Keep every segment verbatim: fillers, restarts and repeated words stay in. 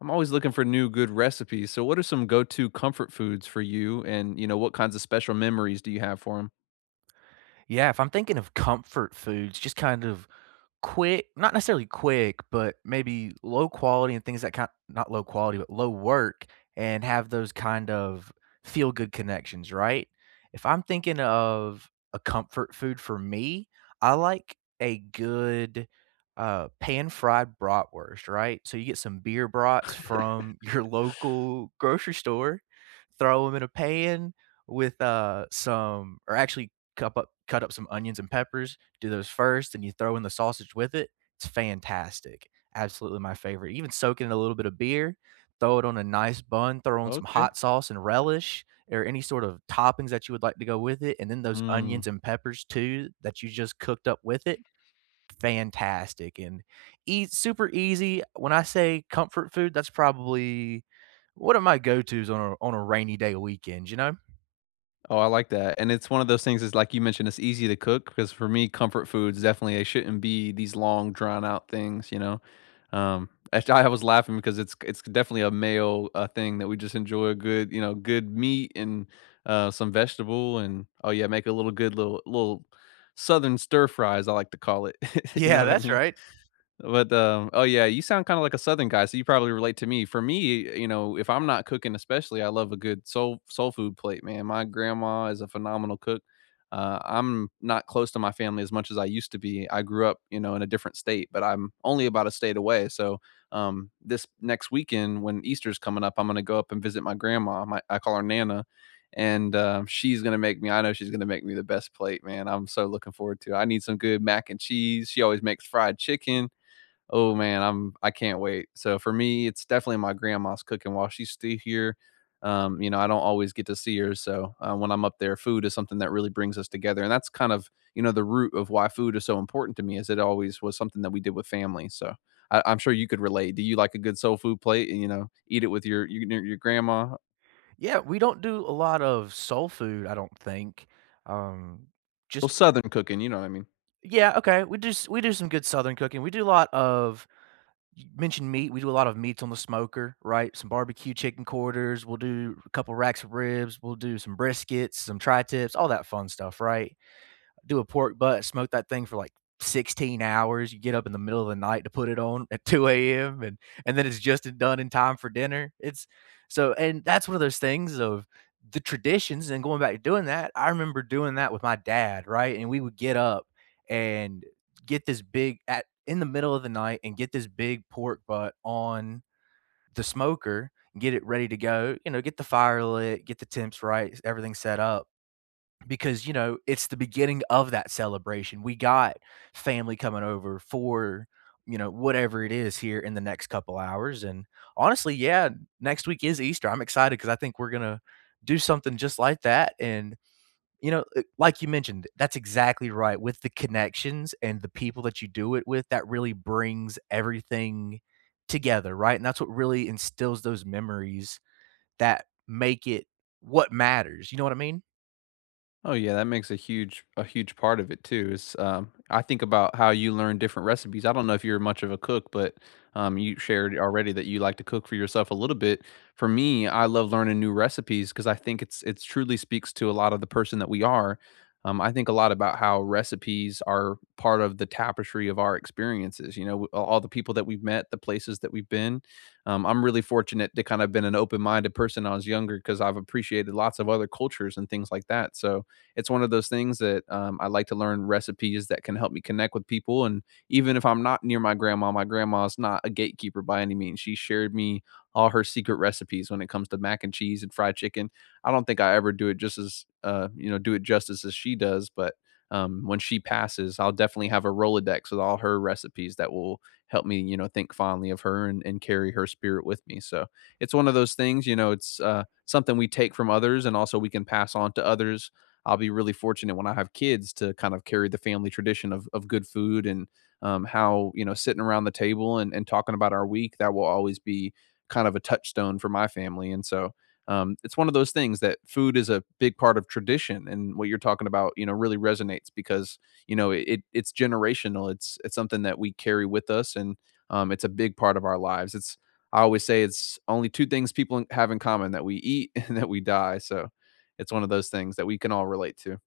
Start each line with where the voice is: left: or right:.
left: I'm always looking for new good recipes. So what are some go-to comfort foods for you and, you know, what kinds of special memories do you have for them?
right: Yeah, if I'm thinking of comfort foods, just kind of quick, not necessarily quick, but maybe low quality and things that kind not low quality, but low work and have those kind of feel good connections, right? If I'm thinking of a comfort food for me, I like a good uh, pan fried bratwurst, right? So you get some beer brats from your local grocery store, throw them in a pan with uh, some, or actually cup up cut up some onions and peppers, do those first, and you throw in the sausage with it. It's fantastic. Absolutely my favorite. Even soak it in a little bit of beer, throw it on a nice bun, throw on some
left: Okay.
right: hot sauce and relish or any sort of toppings that you would like to go with it, and then those onions
left: Mm.
right: and peppers too that you just cooked up with it. Fantastic and eat super easy. When I say comfort food, that's probably one of my go-tos on a on a rainy day weekend, you know?
left: Oh, I like that, and it's one of those things is like you mentioned, it's easy to cook because for me, comfort foods definitely they shouldn't be these long, drawn out things, you know? Um, actually, I was laughing because it's it's definitely a male, uh, thing that we just enjoy a good, you know, good meat and, uh, some vegetable and oh yeah, make a little good little little southern stir fries, I like to call it. You know
right: Yeah,
left: what I
right: that's
left: mean?
right: right.
left: But, um oh, yeah, you sound kinda like a Southern guy, so you probably relate to me. For me, you know, if I'm not cooking especially, I love a good soul soul food plate, man. My grandma is a phenomenal cook. Uh, I'm not close to my family as much as I used to be. I grew up, you know, in a different state, but I'm only about a state away, so, um, this next weekend when Easter's coming up, I'm gonna go up and visit my grandma, my I call her Nana, and, um, she's gonna make me I know she's gonna make me the best plate, man. I'm so looking forward to it. I need some good mac and cheese. She always makes fried chicken. Oh man, I'm I can't wait. So for me, it's definitely my grandma's cooking while she's still here. Um, you know, I don't always get to see her, so uh, when I'm up there, food is something that really brings us together, and that's kind of, you know, the root of why food is so important to me, is it always was something that we did with family. So I, I'm sure you could relate. Do you like a good soul food plate and you know eat it with your your, your grandma?
right: Yeah, we don't do a lot of soul food, I don't think. Um,
left: Well,
right: just
left: Southern cooking, you know what I mean.
right: yeah, okay. We do s we do some good Southern cooking. We do a lot of you mentioned meat, we do a lot of meats on the smoker, right? Some barbecue chicken quarters, we'll do a couple racks of ribs, we'll do some briskets, some tri-tips, all that fun stuff, right? Do a pork butt, smoke that thing for like sixteen hours. You get up in the middle of the night to put it on at two a m and and then it's just done in time for dinner. It's so and that's one of those things of the traditions and going back to doing that. I remember doing that with my dad, right? And we would get up and get this big at in the middle of the night and get this big pork butt on the smoker, get it ready to go, you know, get the fire lit, get the temps right, everything set up because you know it's the beginning of that celebration. We got family coming over for you know whatever it is here in the next couple hours, and honestly, yeah, next week is Easter. I'm excited because I think we're gonna do something just like that. And you know, uh, like you mentioned, that's exactly right. With the connections and the people that you do it with, that really brings everything together, right? And that's what really instills those memories that make it what matters. You know what I mean?
left: Oh yeah, that makes a huge a huge part of it too. Is um, I think about how you learn different recipes. I don't know if you're much of a cook, but um, you shared already that you like to cook for yourself a little bit. For me, I love learning new recipes because I think it's it's truly speaks to a lot of the person that we are. Um, I think a lot about how recipes are part of the tapestry of our experiences. You know, w- all the people that we've met, the places that we've been. Um, I'm really fortunate to kind of been an open minded person when I was younger because I've appreciated lots of other cultures and things like that. So it's one of those things that um, I like to learn recipes that can help me connect with people. And even if I'm not near my grandma, my grandma's not a gatekeeper by any means. She shared me all her secret recipes when it comes to mac and cheese and fried chicken. I don't think I ever do it just as uh, you know do it justice as she does, but um, when she passes, I'll definitely have a Rolodex with all her recipes that will help me, you know, think fondly of her and, and carry her spirit with me. So it's one of those things, you know, it's uh, something we take from others and also we can pass on to others. I'll be really fortunate when I have kids to kind of carry the family tradition of of good food and um, how you know sitting around the table and and talking about our week that will always be kind of a touchstone for my family. And so um, it's one of those things that food is a big part of tradition, and what you're talking about, you know, really resonates because you know it, it it's generational. It's it's something that we carry with us, and um, it's a big part of our lives. It's I always say it's only two things people have in common, that we eat and that we die. So it's one of those things that we can all relate to.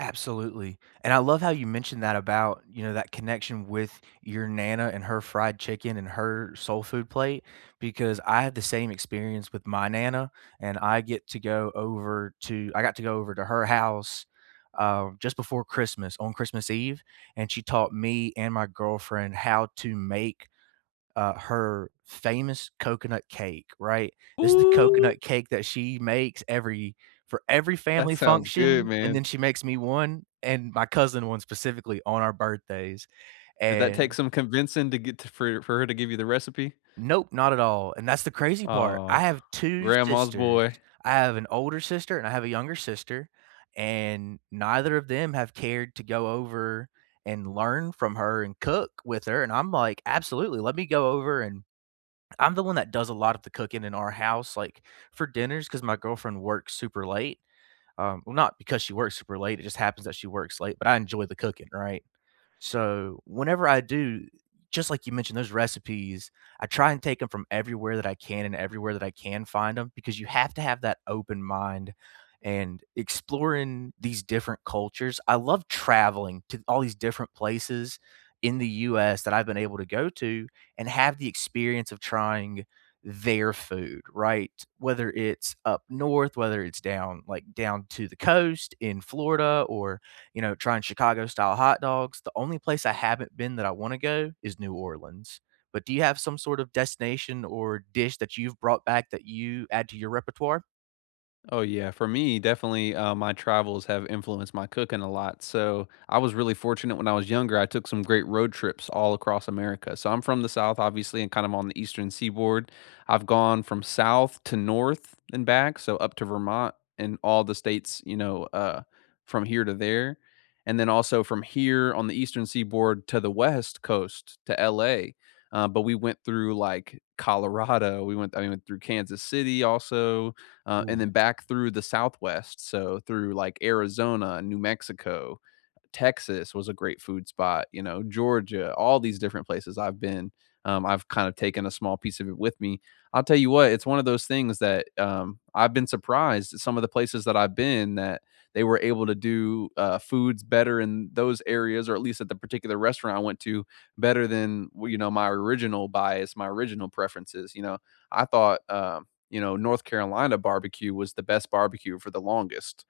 right: Absolutely, and I love how you mentioned that about, you know, that connection with your nana and her fried chicken and her soul food plate, because I had the same experience with my nana, and I get to go over to I got to go over to her house, um, just before Christmas, on Christmas Eve, and she taught me and my girlfriend how to make uh, her famous coconut cake, right? This is the
left: Ooh.
right: coconut cake that she makes every for every
left: That
right: family
left: sounds good,
right: function, and
left: man.
right: then she makes me one and my cousin one specifically on our birthdays,
left: Did that take
right: and
left: some convincing to get to, for for her to give you the recipe?
right: nope, not at all, and that's the crazy part. I
left: Oh,
right: have two
left: grandma's
right: sisters.
left: boy.
right: I have an older sister and I have a younger sister, and neither of them have cared to go over and learn from her and cook with her, and I'm like, "Absolutely, let me go over and I'm the one that does a lot of the cooking in our house, like, for dinners, because my girlfriend works super late, um, well, not because she works super late, it just happens that she works late, but I enjoy the cooking, right? So whenever I do, just like you mentioned, those recipes, I try and take them from everywhere that I can and everywhere that I can find them because you have to have that open mind and exploring these different cultures. I love traveling to all these different places in the U S that I've been able to go to and have the experience of trying their food, right? Whether it's up north, whether it's down like down to the coast in Florida or, you know, trying Chicago style hot dogs. The only place I haven't been that I want to go is New Orleans. But do you have some sort of destination or dish that you've brought back that you add to your repertoire?
left: Oh yeah, for me, definitely, uh, my travels have influenced my cooking a lot. So I was really fortunate when I was younger. I took some great road trips all across America. So I'm from the South, obviously, and kind of on the eastern seaboard. I've gone from south to north and back, so up to Vermont and all the states, you know, uh, from here to there. And then also from here on the eastern seaboard to the west coast to L A. Uh, but we went through like Colorado. We went, I mean, went through Kansas City also, uh, and then
right: Ooh,
left: back through the Southwest, so through like Arizona, New Mexico, Texas was a great food spot, you know, Georgia, all these different places I've been. Um, I've kind of taken a small piece of it with me. I'll tell you what, it's one of those things that um, I've been surprised at some of the places that I've been that they were able to do uh, foods better in those areas, or at least at the particular restaurant I went to, better than, well, you know, my original bias, my original preferences. You know, I thought um, you know, North Carolina barbecue was the best barbecue for the longest.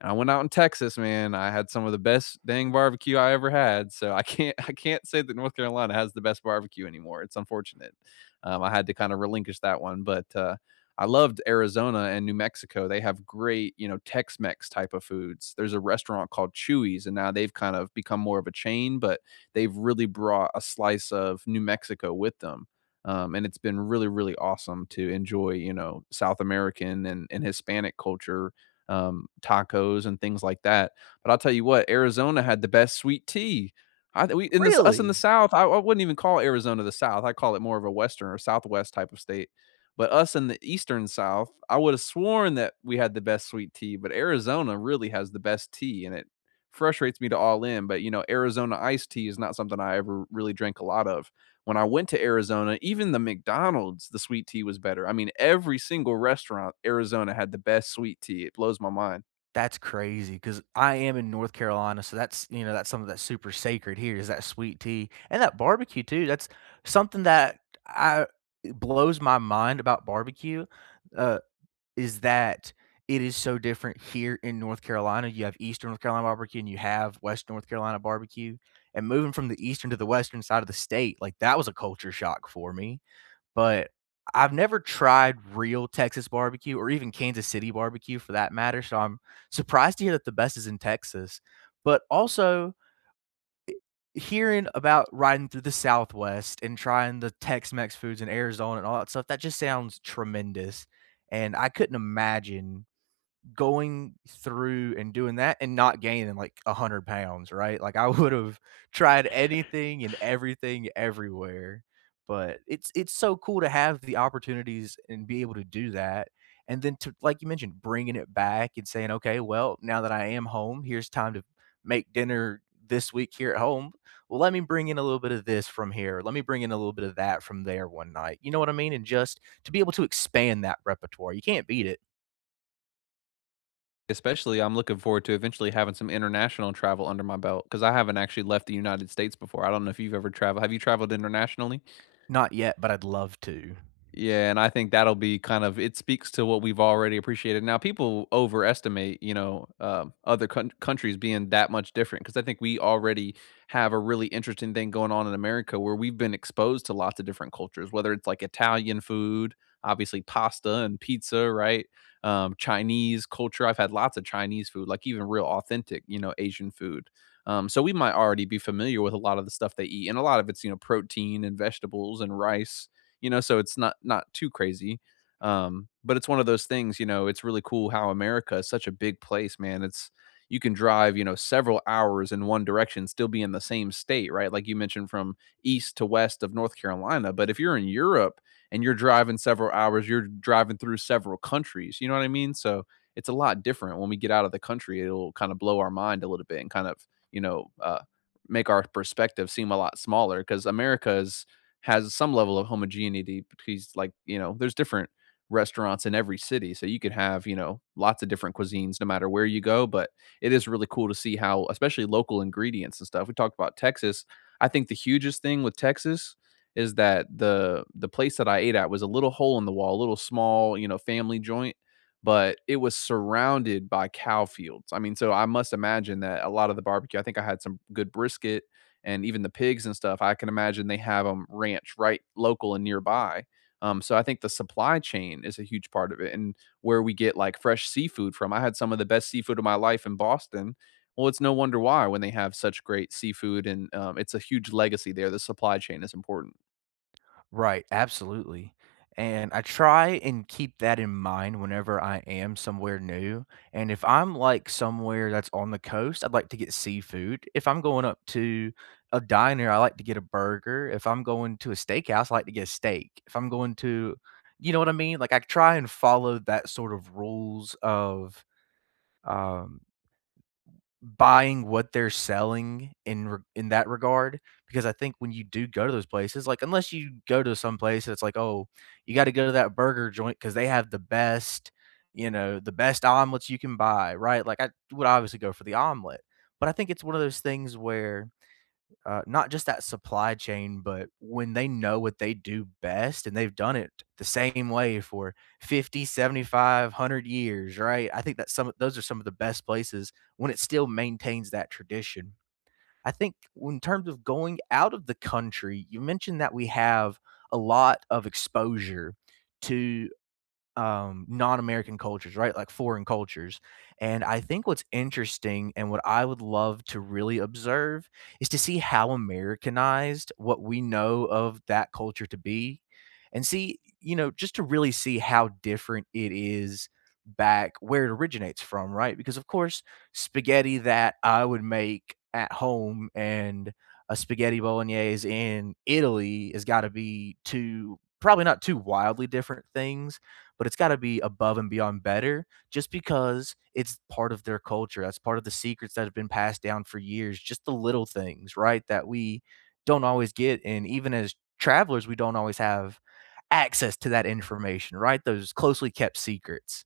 left: And I went out in Texas, man. I had some of the best dang barbecue I ever had. So I can't I can't say that North Carolina has the best barbecue anymore. It's unfortunate. Um, I had to kind of relinquish that one, but uh, I loved Arizona and New Mexico. They have great, you know, Tex-Mex type of foods. There's a restaurant called Chewy's, and now they've kind of become more of a chain, but they've really brought a slice of New Mexico with them. Um, and it's been really, really awesome to enjoy, you know, South American and, and Hispanic culture, um, tacos and things like that. But I'll tell you what, Arizona had the best sweet tea. I, we in this us in the
right: really?
left: South, I, I wouldn't even call Arizona the South. I call it more of a Western or Southwest type of state. But us in the Eastern South, I would have sworn that we had the best sweet tea. But Arizona really has the best tea, and it frustrates me to all in. But you know, Arizona iced tea is not something I ever really drink a lot of when I went to Arizona, even the McDonald's, the sweet tea was better. I mean, every single restaurant in Arizona had the best sweet tea. It blows my mind.
right: That's crazy, cause I am in North Carolina, so that's you know, that's something that's super sacred here is that sweet tea and that barbecue too. That's something that I it blows my mind about barbecue, uh, is that it is so different here in North Carolina. You have Eastern North Carolina barbecue and you have West North Carolina barbecue, and moving from the Eastern to the Western side of the state, like, that was a culture shock for me. But I've never tried real Texas barbecue or even Kansas City barbecue for that matter, so I'm surprised to hear that the best is in Texas. But also hearing about riding through the Southwest and trying the Tex-Mex foods in Arizona and all that stuff, that just sounds tremendous, and I couldn't imagine going through and doing that and not gaining like one hundred pounds, right? Like I would have tried anything and everything everywhere. But it's it's so cool to have the opportunities and be able to do that. And then to like you mentioned, bringing it back and saying, "Okay, well, now that I am home, here's time to make dinner this week here at home. Well, let me bring in a little bit of this from here. Let me bring in a little bit of that from there one night." You know what I mean? And just to be able to expand that repertoire. You can't beat it.
left: Especially, I'm looking forward to eventually having some international travel under my belt because I haven't actually left the United States before. I don't know if you've ever traveled. Have you traveled internationally?
right: Not yet, but I'd love to.
left: Yeah, and I think that'll be kind of it speaks to what we've already appreciated. Now people overestimate, you know, um, other coun countries being that much different because I think we already have a really interesting thing going on in America where we've been exposed to lots of different cultures, whether it's like Italian food, obviously pasta and pizza, right? Um, Chinese culture. I've had lots of Chinese food, like even real authentic, you know, Asian food. Um, so we might already be familiar with a lot of the stuff they eat, and a lot of it's, you know, protein and vegetables and rice, you know, so it's not not too crazy, um but it's one of those things, you know, it's really cool how America is such a big place, man. It's you can drive, you know, several hours in one direction, still be in the same state, right, like you mentioned from east to west of North Carolina. But if you're in Europe and you're driving several hours, you're driving through several countries, you know what I mean? So it's a lot different when we get out of the country. It'll kind of blow our mind a little bit and kind of, you know, uh, make our perspective seem a lot smaller because America is has some level of homogeneity because, like, you know, there's different restaurants in every city. So you could have, you know, lots of different cuisines no matter where you go. But it is really cool to see how, especially local ingredients and stuff. We talked about Texas. I think the hugest thing with Texas is that the the place that I ate at was a little hole in the wall, a little small, you know, family joint, but it was surrounded by cow fields. I mean, so I must imagine that a lot of the barbecue, I think I had some good brisket, and even the pigs and stuff, I can imagine they have them ranch right local and nearby. Um, so I think the supply chain is a huge part of it, and where we get like fresh seafood from. I had some of the best seafood of my life in Boston. Well, it's no wonder why when they have such great seafood, and um, it's a huge legacy there. The supply chain is important.
right: Right, absolutely, and I try and keep that in mind whenever I am somewhere new, and if I'm, like, somewhere that's on the coast, I'd like to get seafood. If I'm going up to a diner, I like to get a burger. If I'm going to a steakhouse, I like to get a steak. If I'm going to you know what I mean? Like, I try and follow that sort of rules of, um buying what they're selling in re in that regard, because I think when you do go to those places, like, unless you go to some place that's like, "Oh, you gotta go to that burger joint because they have the best, you know, the best omelets you can buy," right? Like, I would obviously go for the omelet, but I think it's one of those things where uh, not just that supply chain, but when they know what they do best and they've done it the same way for fifty, one hundred years, right? I think that some of those are some of the best places when it still maintains that tradition. I think in terms of going out of the country, you mentioned that we have a lot of exposure to um, non-American cultures, right? Like foreign cultures. And I think what's interesting and what I would love to really observe is to see how Americanized what we know of that culture to be and see, you know, just to really see how different it is back where it originates from, right? Because of course, spaghetti that I would make at home and a spaghetti bolognese in Italy has got to be two probably not two wildly different things, but it's got to be above and beyond better just because it's part of their culture. That's part of the secrets that have been passed down for years, just the little things, right? That we don't always get. And even as travelers, we don't always have access to that information, right? Those closely kept secrets.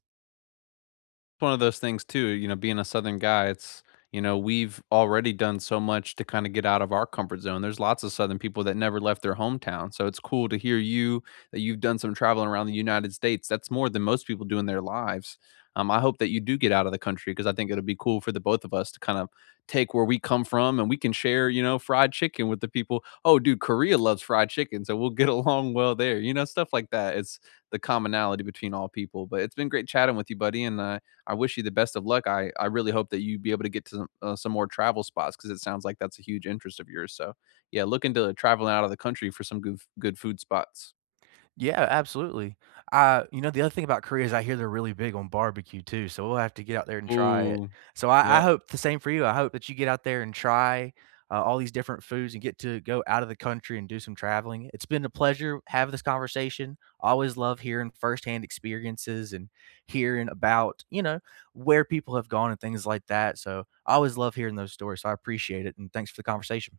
left: One of those things too, you know, being a southern guy, it's you know, we've already done so much to kind of get out of our comfort zone. There's lots of southern people that never left their hometown. So it's cool to hear you that you've done some traveling around the United States. That's more than most people do in their lives. Um, I hope that you do get out of the country because I think it'll be cool for the both of us to kind of take where we come from and we can share, you know, fried chicken with the people. Oh, dude, Korea loves fried chicken, so we'll get along well there. You know, stuff like that. It's the commonality between all people. But it's been great chatting with you, buddy, and uh, I wish you the best of luck. I, I really hope that you be able to get to some, uh, some more travel spots because it sounds like that's a huge interest of yours. So, yeah, look into traveling out of the country for some good, good food spots.
right: Yeah, absolutely. Uh, you know, the other thing about Korea is I hear they're really big on barbecue too, so we'll have to get out there and try it.
left: Ooh,
right: So I, I
left: yeah.
right: hope the same for you. I hope that you get out there and try uh, all these different foods and get to go out of the country and do some traveling. It's been a pleasure having this conversation. I always love hearing firsthand experiences and hearing about, you know, where people have gone and things like that. So I always love hearing those stories. So I appreciate it. And thanks for the conversation.